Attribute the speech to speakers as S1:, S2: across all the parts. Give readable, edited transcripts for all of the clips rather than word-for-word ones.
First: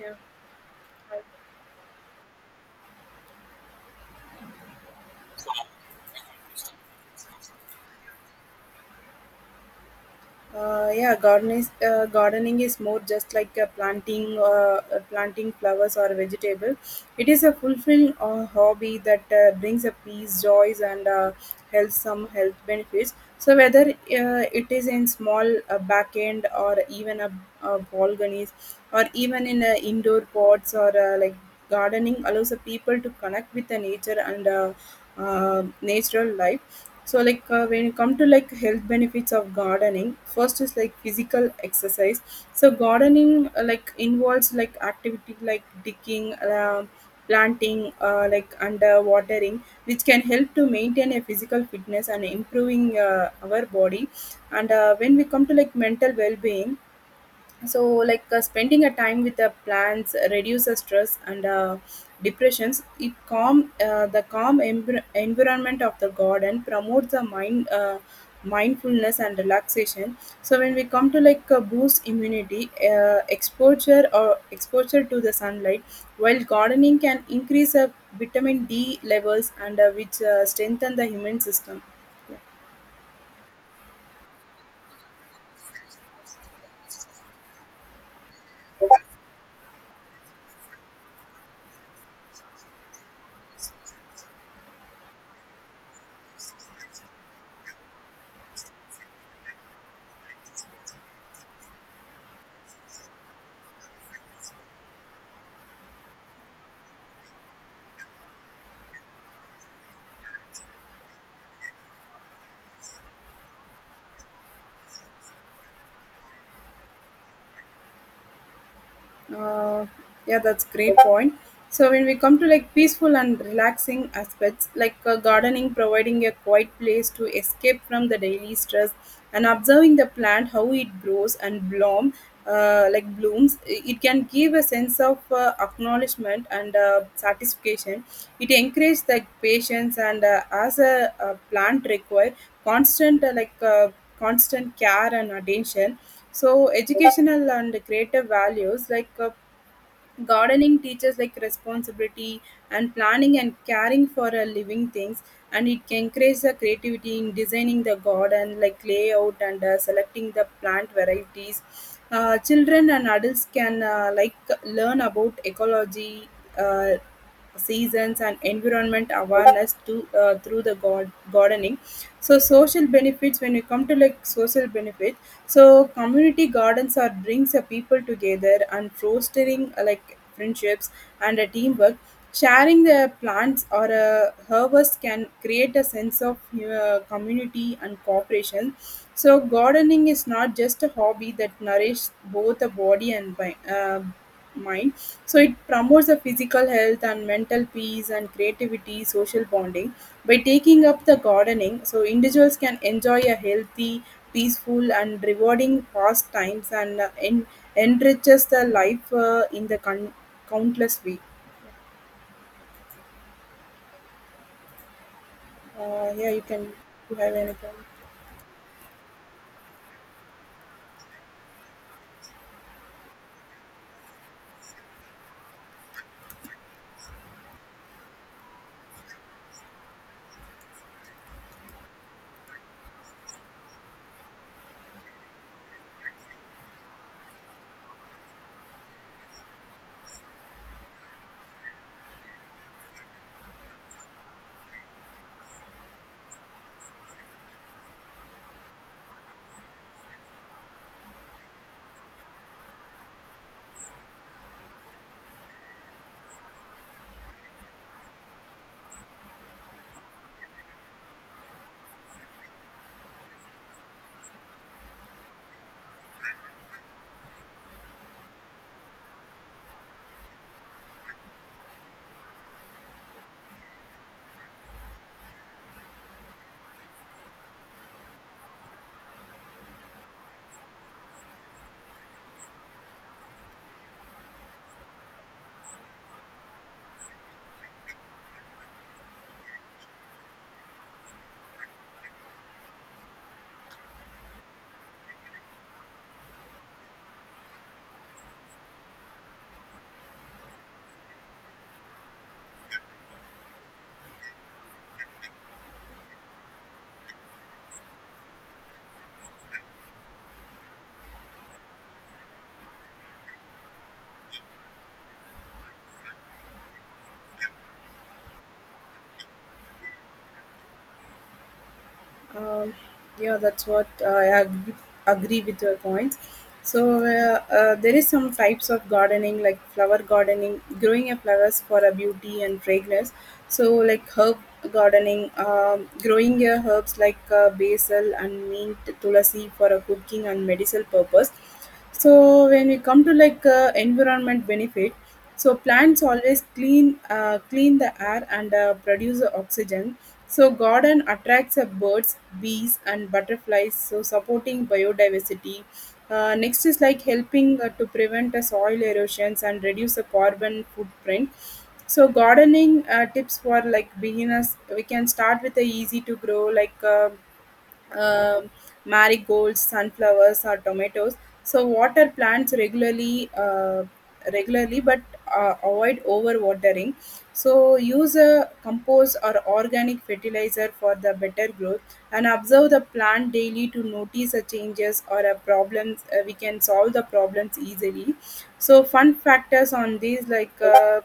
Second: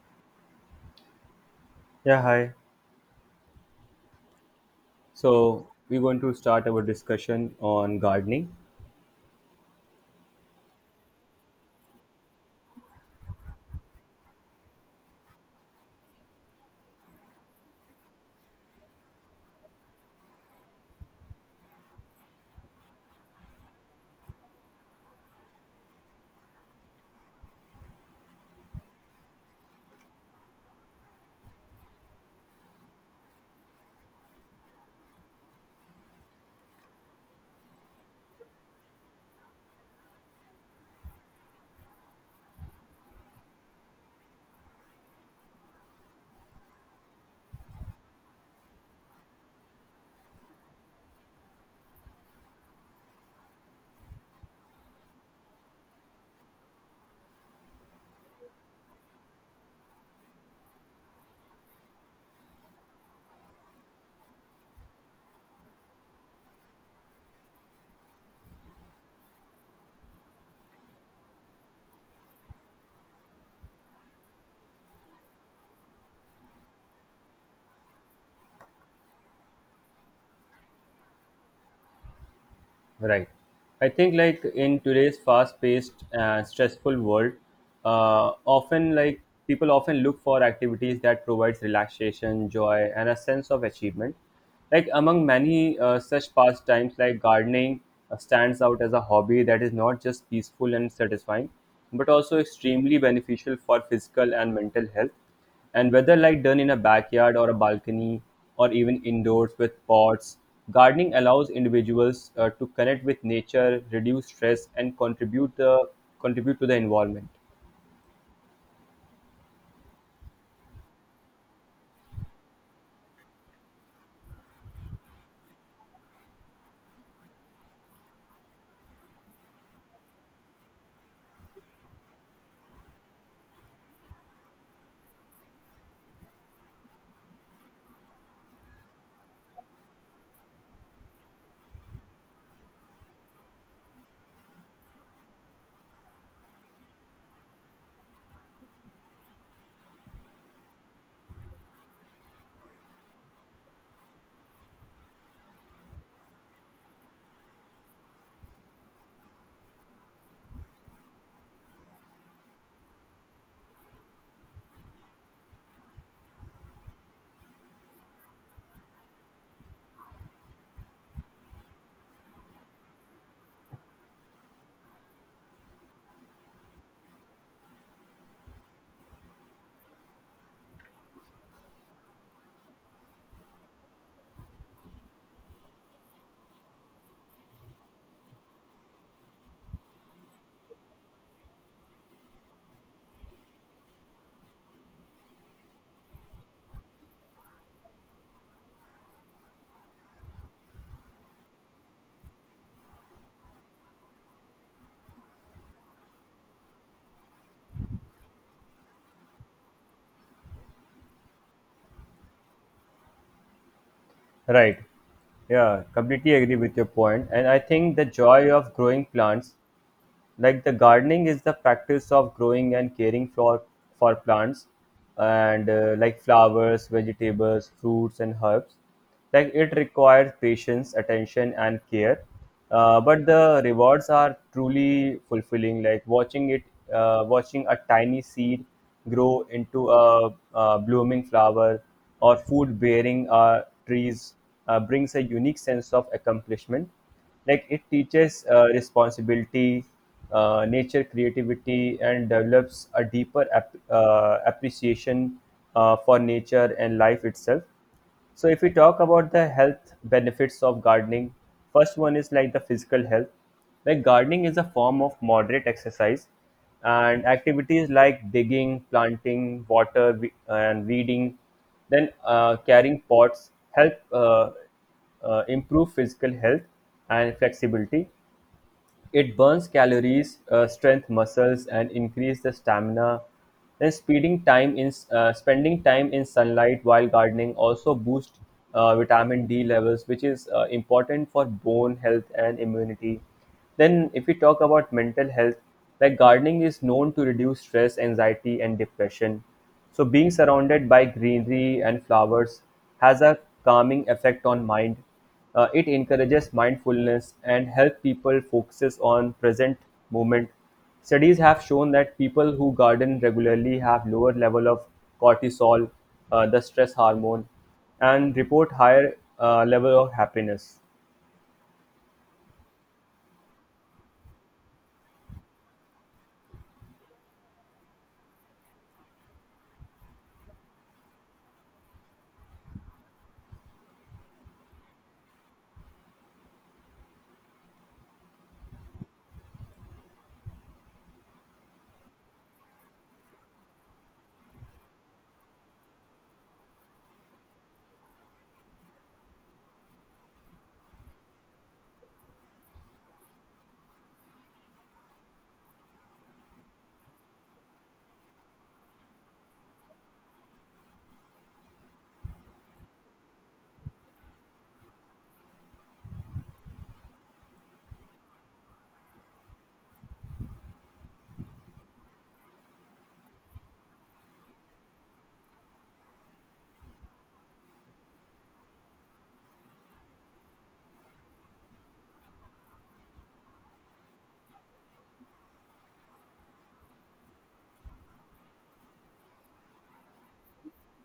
S1: Yeah.
S2: Yeah, hi. So we're going to start our discussion on gardening,
S1: Yeah, gardening, gardening is more just like a planting, planting flowers or a vegetable. It is a fulfilling hobby that brings a peace, joys, and health some health benefits. So whether it is in small back end or even a balconies or even in indoor pots or gardening allows the people to connect with the nature and natural life. So like when you come to like health benefits of gardening, first is like physical exercise. So gardening like involves like activity like digging, planting, like under watering, which can help to maintain a physical fitness and improving our body. And when we come to like mental well-being, so like spending a time with the plants reduces stress and depressions. It calm the calm environment of the garden promotes the mindfulness and relaxation. So when we come to like boost immunity, exposure to the sunlight while gardening can increase vitamin D levels, and which strengthen the immune system.
S2: right? I think like in today's fast-paced and stressful world, often like people often look for activities that provides relaxation, joy, and a sense of achievement. Like among many such pastimes, like gardening stands out as a hobby that is not just peaceful and satisfying, but also extremely beneficial for physical and mental health. And whether like done in a backyard or a balcony or even indoors with pots, gardening allows individuals to connect with nature, reduce stress, and contribute to the environment.
S1: Uh, yeah, that's great point. So when we come to like peaceful and relaxing aspects, like gardening providing a quiet place to escape from the daily stress, and observing the plant how it grows and blooms, it can give a sense of acknowledgement and satisfaction. It encourages like patience, and as a plant require constant constant care and attention. So educational and creative values, gardening teaches like responsibility and planning and caring for a living things, and it can increase the creativity in designing the garden like layout and selecting the plant varieties. Children and adults can learn about ecology, uh, seasons and environment awareness to through the god gardening. So social benefits, when you come to like social benefit, so community gardens are brings the people together and fostering like friendships and a teamwork. Sharing the plants or a harvest can create a sense of community and cooperation. So gardening is not just a hobby that nourishes both the body and mind. So it promotes the physical health and mental peace and creativity, social bonding. By taking up the gardening, so individuals can enjoy a healthy, peaceful, and rewarding pastimes and enriches the life in the countless way.
S2: Right. Yeah,
S1: Yeah,
S2: completely
S1: you
S2: agree
S1: can.
S2: with your
S1: You
S2: point.
S1: have
S2: And
S1: any
S2: I
S1: problem?
S2: think the joy of growing plants, like the gardening is the practice of growing and caring for plants and like flowers, vegetables, fruits, and herbs. Like it requires patience, attention, and care, but the rewards are truly fulfilling, like watching a tiny seed grow into a blooming flower or food bearing trees brings a unique sense of accomplishment. Like it teaches responsibility, nature, creativity, and develops a deeper appreciation for nature and life itself. So if we talk about the health benefits of gardening, first one is like the physical health. Like gardening is a form of moderate exercise, and activities like digging, planting, and weeding, then carrying pots, help improve physical health and flexibility. It burns calories, strengthens muscles, and increase the stamina. Then, speeding time in spending time in sunlight while gardening also boosts vitamin D levels, which is important for bone health and immunity. Then, if we talk about mental health, like gardening is known to reduce stress, anxiety, and depression. So, being surrounded by greenery and flowers has a calming effect on mind. It encourages mindfulness and help people focuses on present moment. Studies have shown that people who garden regularly have lower level of cortisol, the stress hormone, and report higher level of happiness.
S1: Um, yeah, that's what I agree with your points. So there is some types of gardening, like flower gardening, growing a flowers for a beauty and fragrance. So like herb gardening, growing your herbs like basil and mint, tulasi for a cooking and medicinal purpose. So when we come to like environment benefit, so plants always clean the air and produce the oxygen. So garden attracts birds, bees, and butterflies, so supporting biodiversity. Next is like helping to prevent soil erosions and reduce the carbon footprint. So gardening tips for like beginners, we can start with the easy to grow like um marigolds, sunflowers, or tomatoes. So water plants regularly, but avoid overwatering. So use a compost or organic fertilizer for the better growth, and observe the plant daily to notice the changes or a problems. We can solve the problems easily. So fun factors on these like.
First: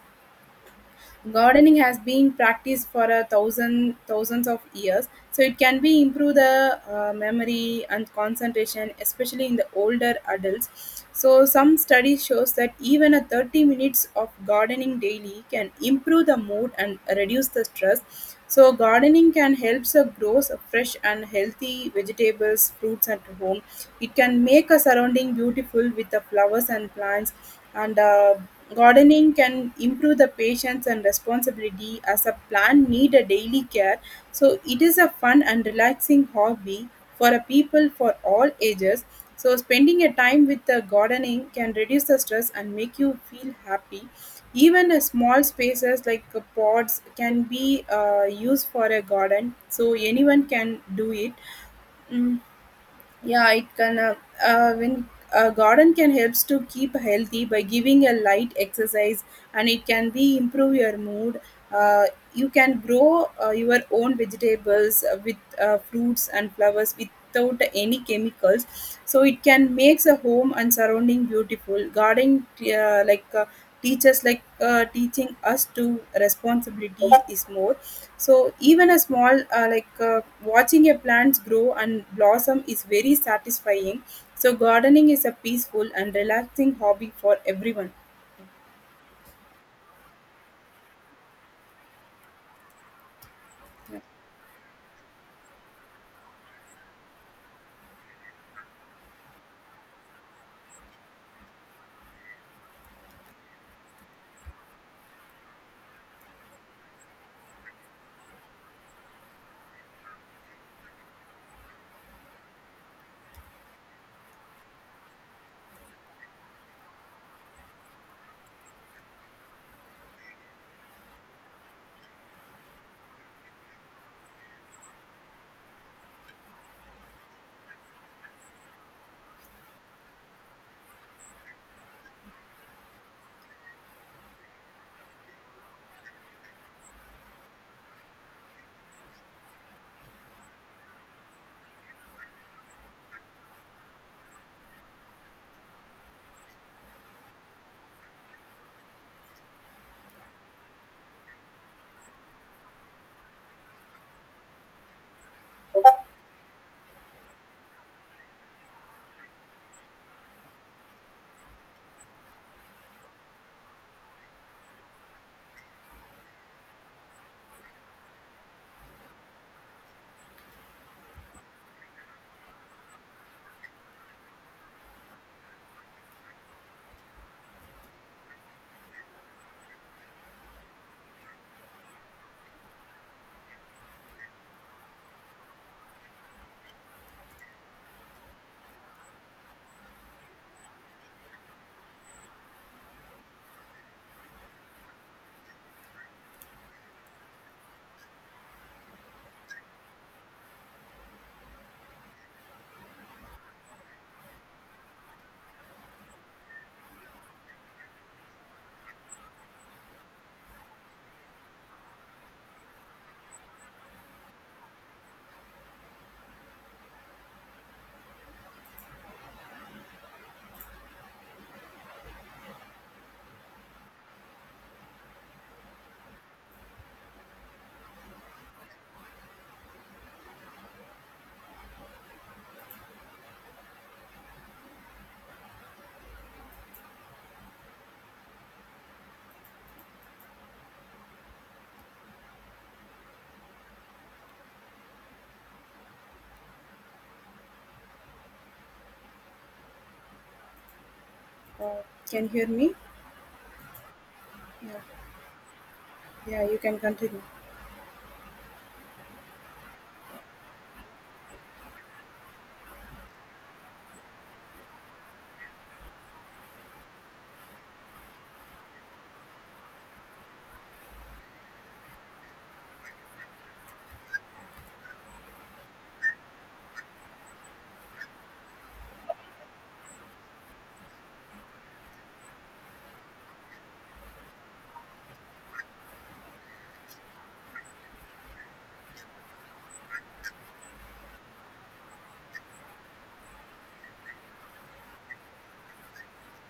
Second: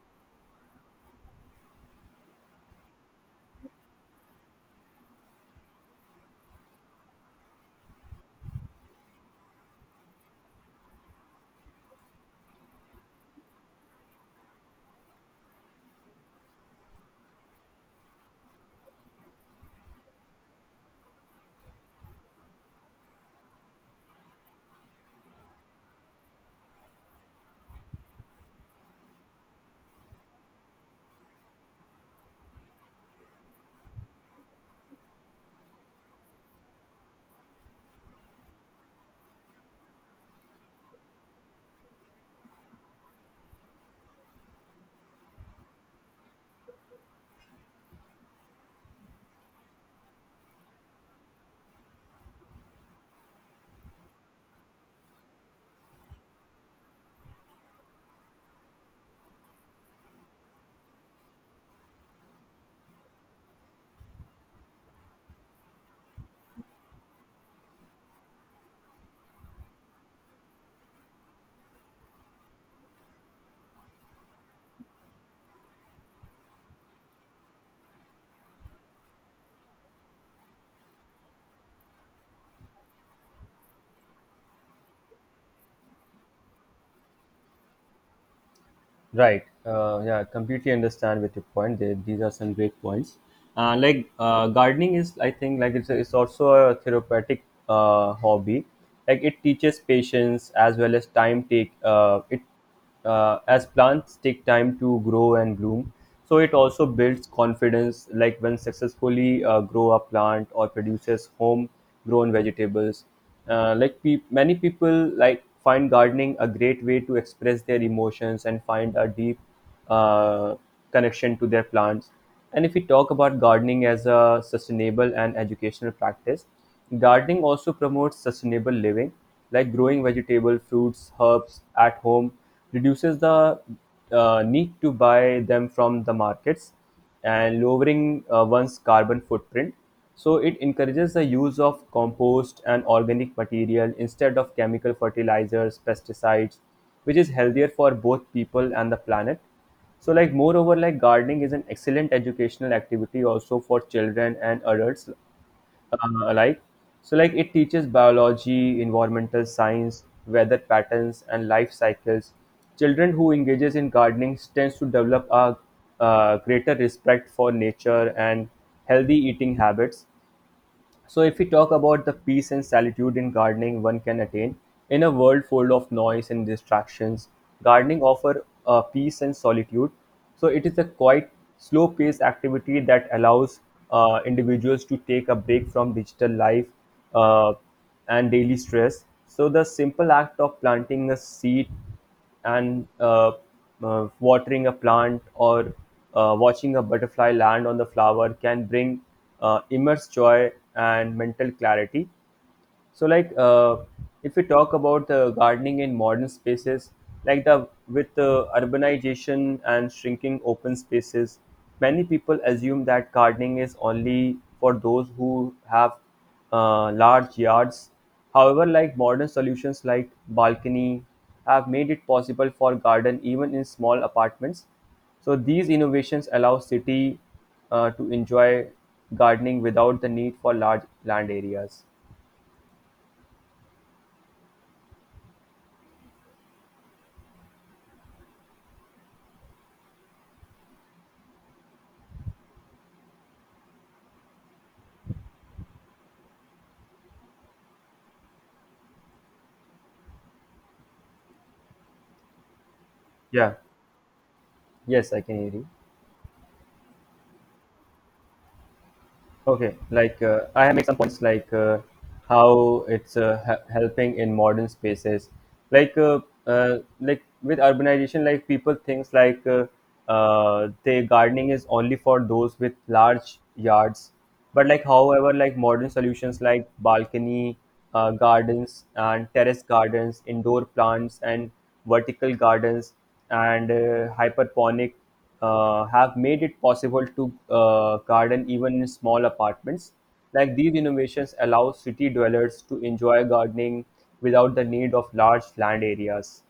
S1: Gardening has been practiced for a thousands of years, so it can be improve the memory and concentration, especially in the older adults. So some study shows that even a 30 minutes of gardening daily can improve the mood and reduce the stress. So gardening can help us grow fresh and healthy vegetables, fruits at home. It can make a surrounding beautiful with the flowers and plants. And gardening can improve the patience and responsibility as a plant need a daily care. So it is a fun and relaxing hobby for a people for all ages. So spending a time with the gardening can reduce the stress and make you feel happy. Even a small spaces like pods can be used for a garden, so anyone can do it. Mm, yeah, it can. When a garden can helps to keep healthy by giving a light exercise, and it can be improve your mood. Uh, you can grow your own vegetables with fruits and flowers without any chemicals. So it can makes a home and surrounding beautiful. Gardening, teachers like teaching us to responsibility is more. So even a small watching your plants grow and blossom is very satisfying. So gardening is a peaceful and relaxing hobby for everyone.
S2: Right. Yeah, completely understand with your point. There, these are some great points.
S1: Yeah.
S2: Gardening is, I think, like it's, a, it's also a therapeutic hobby. Like it teaches patience as well as time take. It As plants take time to grow and bloom. So it also builds confidence. Like when successfully grow a plant or produces home grown vegetables, many people like find gardening a great way to express their emotions and find a deep uh, connection to their plants. And if we talk about gardening as a sustainable and educational practice, gardening also promotes sustainable living, like growing vegetable, fruits, herbs at home reduces the need to buy them from the markets and lowering one's carbon footprint. So it encourages the use of compost and organic material instead of chemical fertilizers, pesticides, which is healthier for both people and the planet. So like moreover, like gardening is an excellent educational activity also for children and adults alike. So like it teaches biology, environmental science, weather patterns, and life cycles. Children who engages in gardening tends to develop a greater respect for nature and healthy eating habits. So, if we talk about the peace and solitude in gardening one can attain, in a world full of noise and distractions, gardening offers peace and solitude. So, it is a quite slow paced activity that allows individuals to take a break from digital life uh, and daily stress. So, the simple act of planting a seed and watering a plant or watching a butterfly land on the flower can bring immense joy and mental clarity. So, if we talk about the gardening in modern spaces, like the with the urbanization and shrinking open spaces, many people assume that gardening is only for those who have large yards. However, like modern solutions like balcony have made it possible for garden even in small apartments. So these innovations allow city to enjoy gardening without the need for large land areas.
S1: uh, can you hear me?
S2: Yeah.
S1: Yeah,
S2: Yes, I can hear you.
S1: yeah, you can continue.
S2: Okay, I have made some points like how it's ha- helping in modern spaces, like uh, like with urbanization, like people thinks the gardening is only for those with large yards, but like however, like modern solutions like balcony gardens and terrace gardens, indoor plants and vertical gardens and hyperponic have made it possible to garden even in small apartments. Like these innovations allow city dwellers to enjoy gardening without the need of large land areas.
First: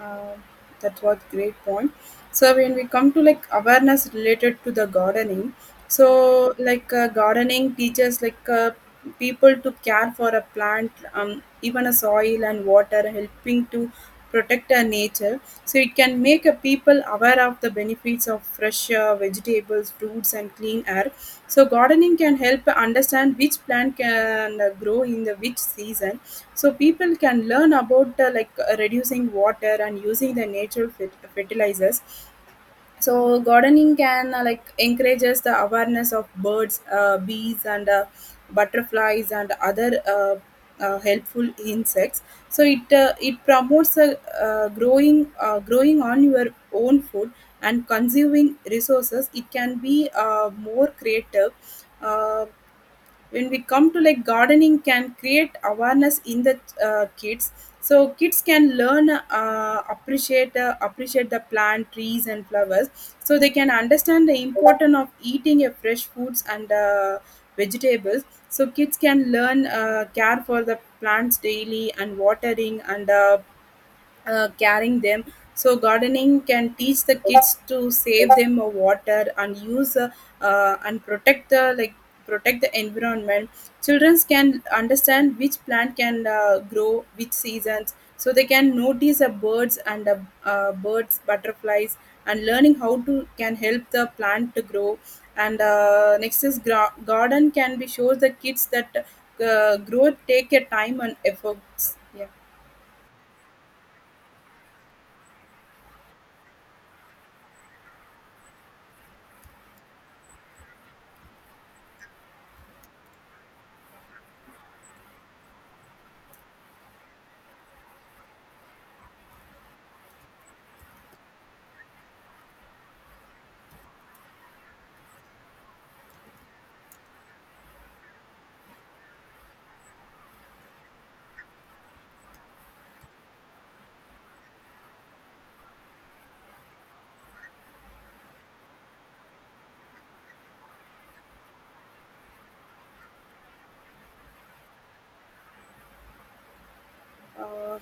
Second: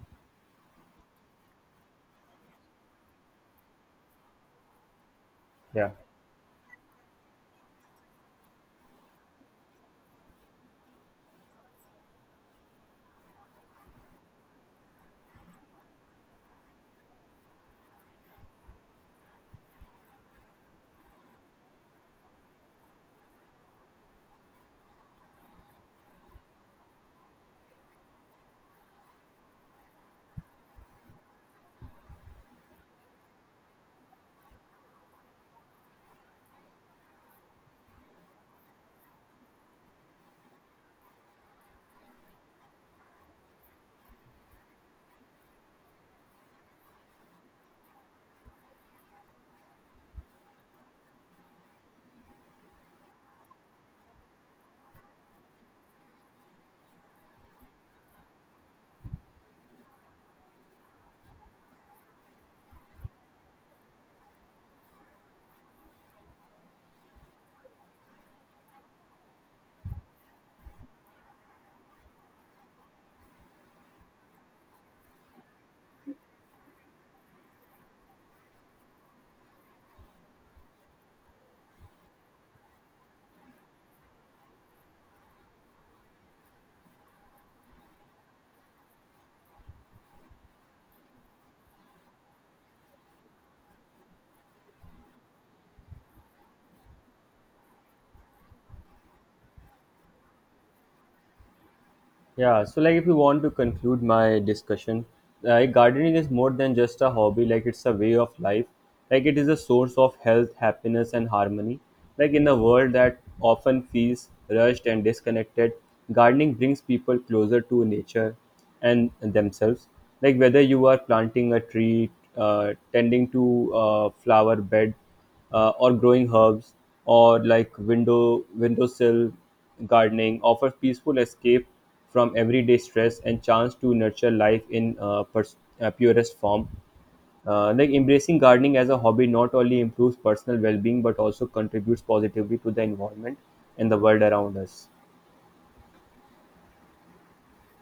S1: Uh, that was great point. So when we come to like awareness related to the gardening,
S2: Yeah.
S1: so like gardening teaches like people to care for a plant, even a soil and water, helping to protect our nature. So it can make a people aware of the benefits of fresh vegetables, fruits, and clean air. So gardening can help understand which plant can grow in the which season. So people can learn about reducing water and using the natural fertilizers. So gardening can like encourages the awareness of birds, bees, and butterflies and other helpful insects. So it promotes growing on your own food and consuming resources. It can be more creative. uh, when we come to like gardening can create awareness in the kids, so kids can learn appreciate the plant, trees, and flowers. So they can understand the importance of eating a fresh foods and vegetables. So kids can learn care for the plants daily and watering and carrying them. So gardening can teach the kids to save them water and use and protect the protect the environment. Children can understand which plant can grow which seasons, so they can notice the birds and the birds butterflies and learning how to can help the plant to grow. And next is garden can be shows the kids that growth take a time and efforts. Yeah.
S2: Yeah, so like if you want to conclude my discussion, like gardening is more than just a hobby, like it's a way of life. Like it is a source of health, happiness, and harmony. Like in a world that often feels rushed and disconnected, gardening brings people closer to nature and themselves. Like whether you are planting a tree, tending to a flower bed, or growing herbs or like windowsill, gardening offers peaceful escape from everyday stress and chance to nurture life in purest form. Like embracing gardening as a hobby not only improves personal well-being but also contributes positively to the environment and the world around us.
S1: Uh,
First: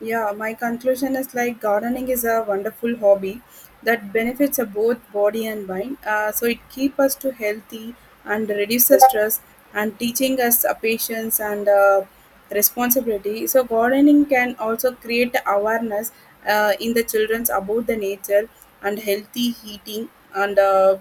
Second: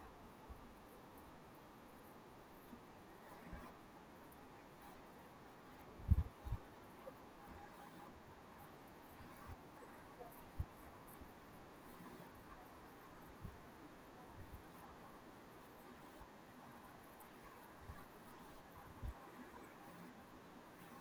S1: yeah, my conclusion is like gardening is a wonderful hobby that benefits both body and mind. So it keeps us to healthy and reduces stress and teaching us patience and responsibility. So gardening can also create awareness in the childrens about the nature and healthy eating and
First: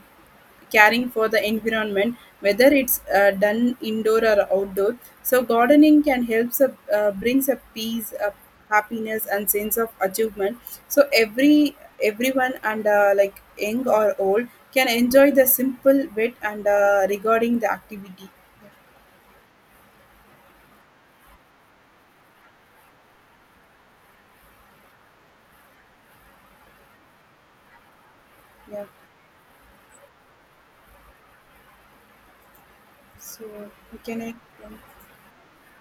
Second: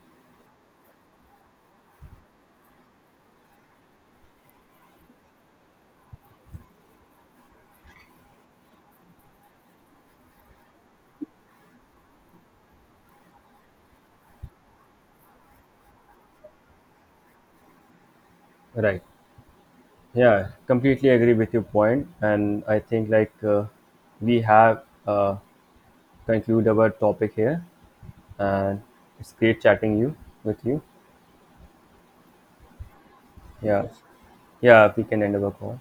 S1: caring for the environment, whether it's done indoor or outdoor. So gardening can help brings a peace, a happiness, and sense of achievement. So everyone and like young or old can enjoy the simple bit and regarding the activity.
S2: Right. Yeah, completely agree with your point. And I think like we have conclude our topic here.
S1: Yeah,
S2: And
S1: yeah.
S2: it's great chatting you with you.
S1: So
S2: Yeah,
S1: can I?
S2: yeah, we can end our call.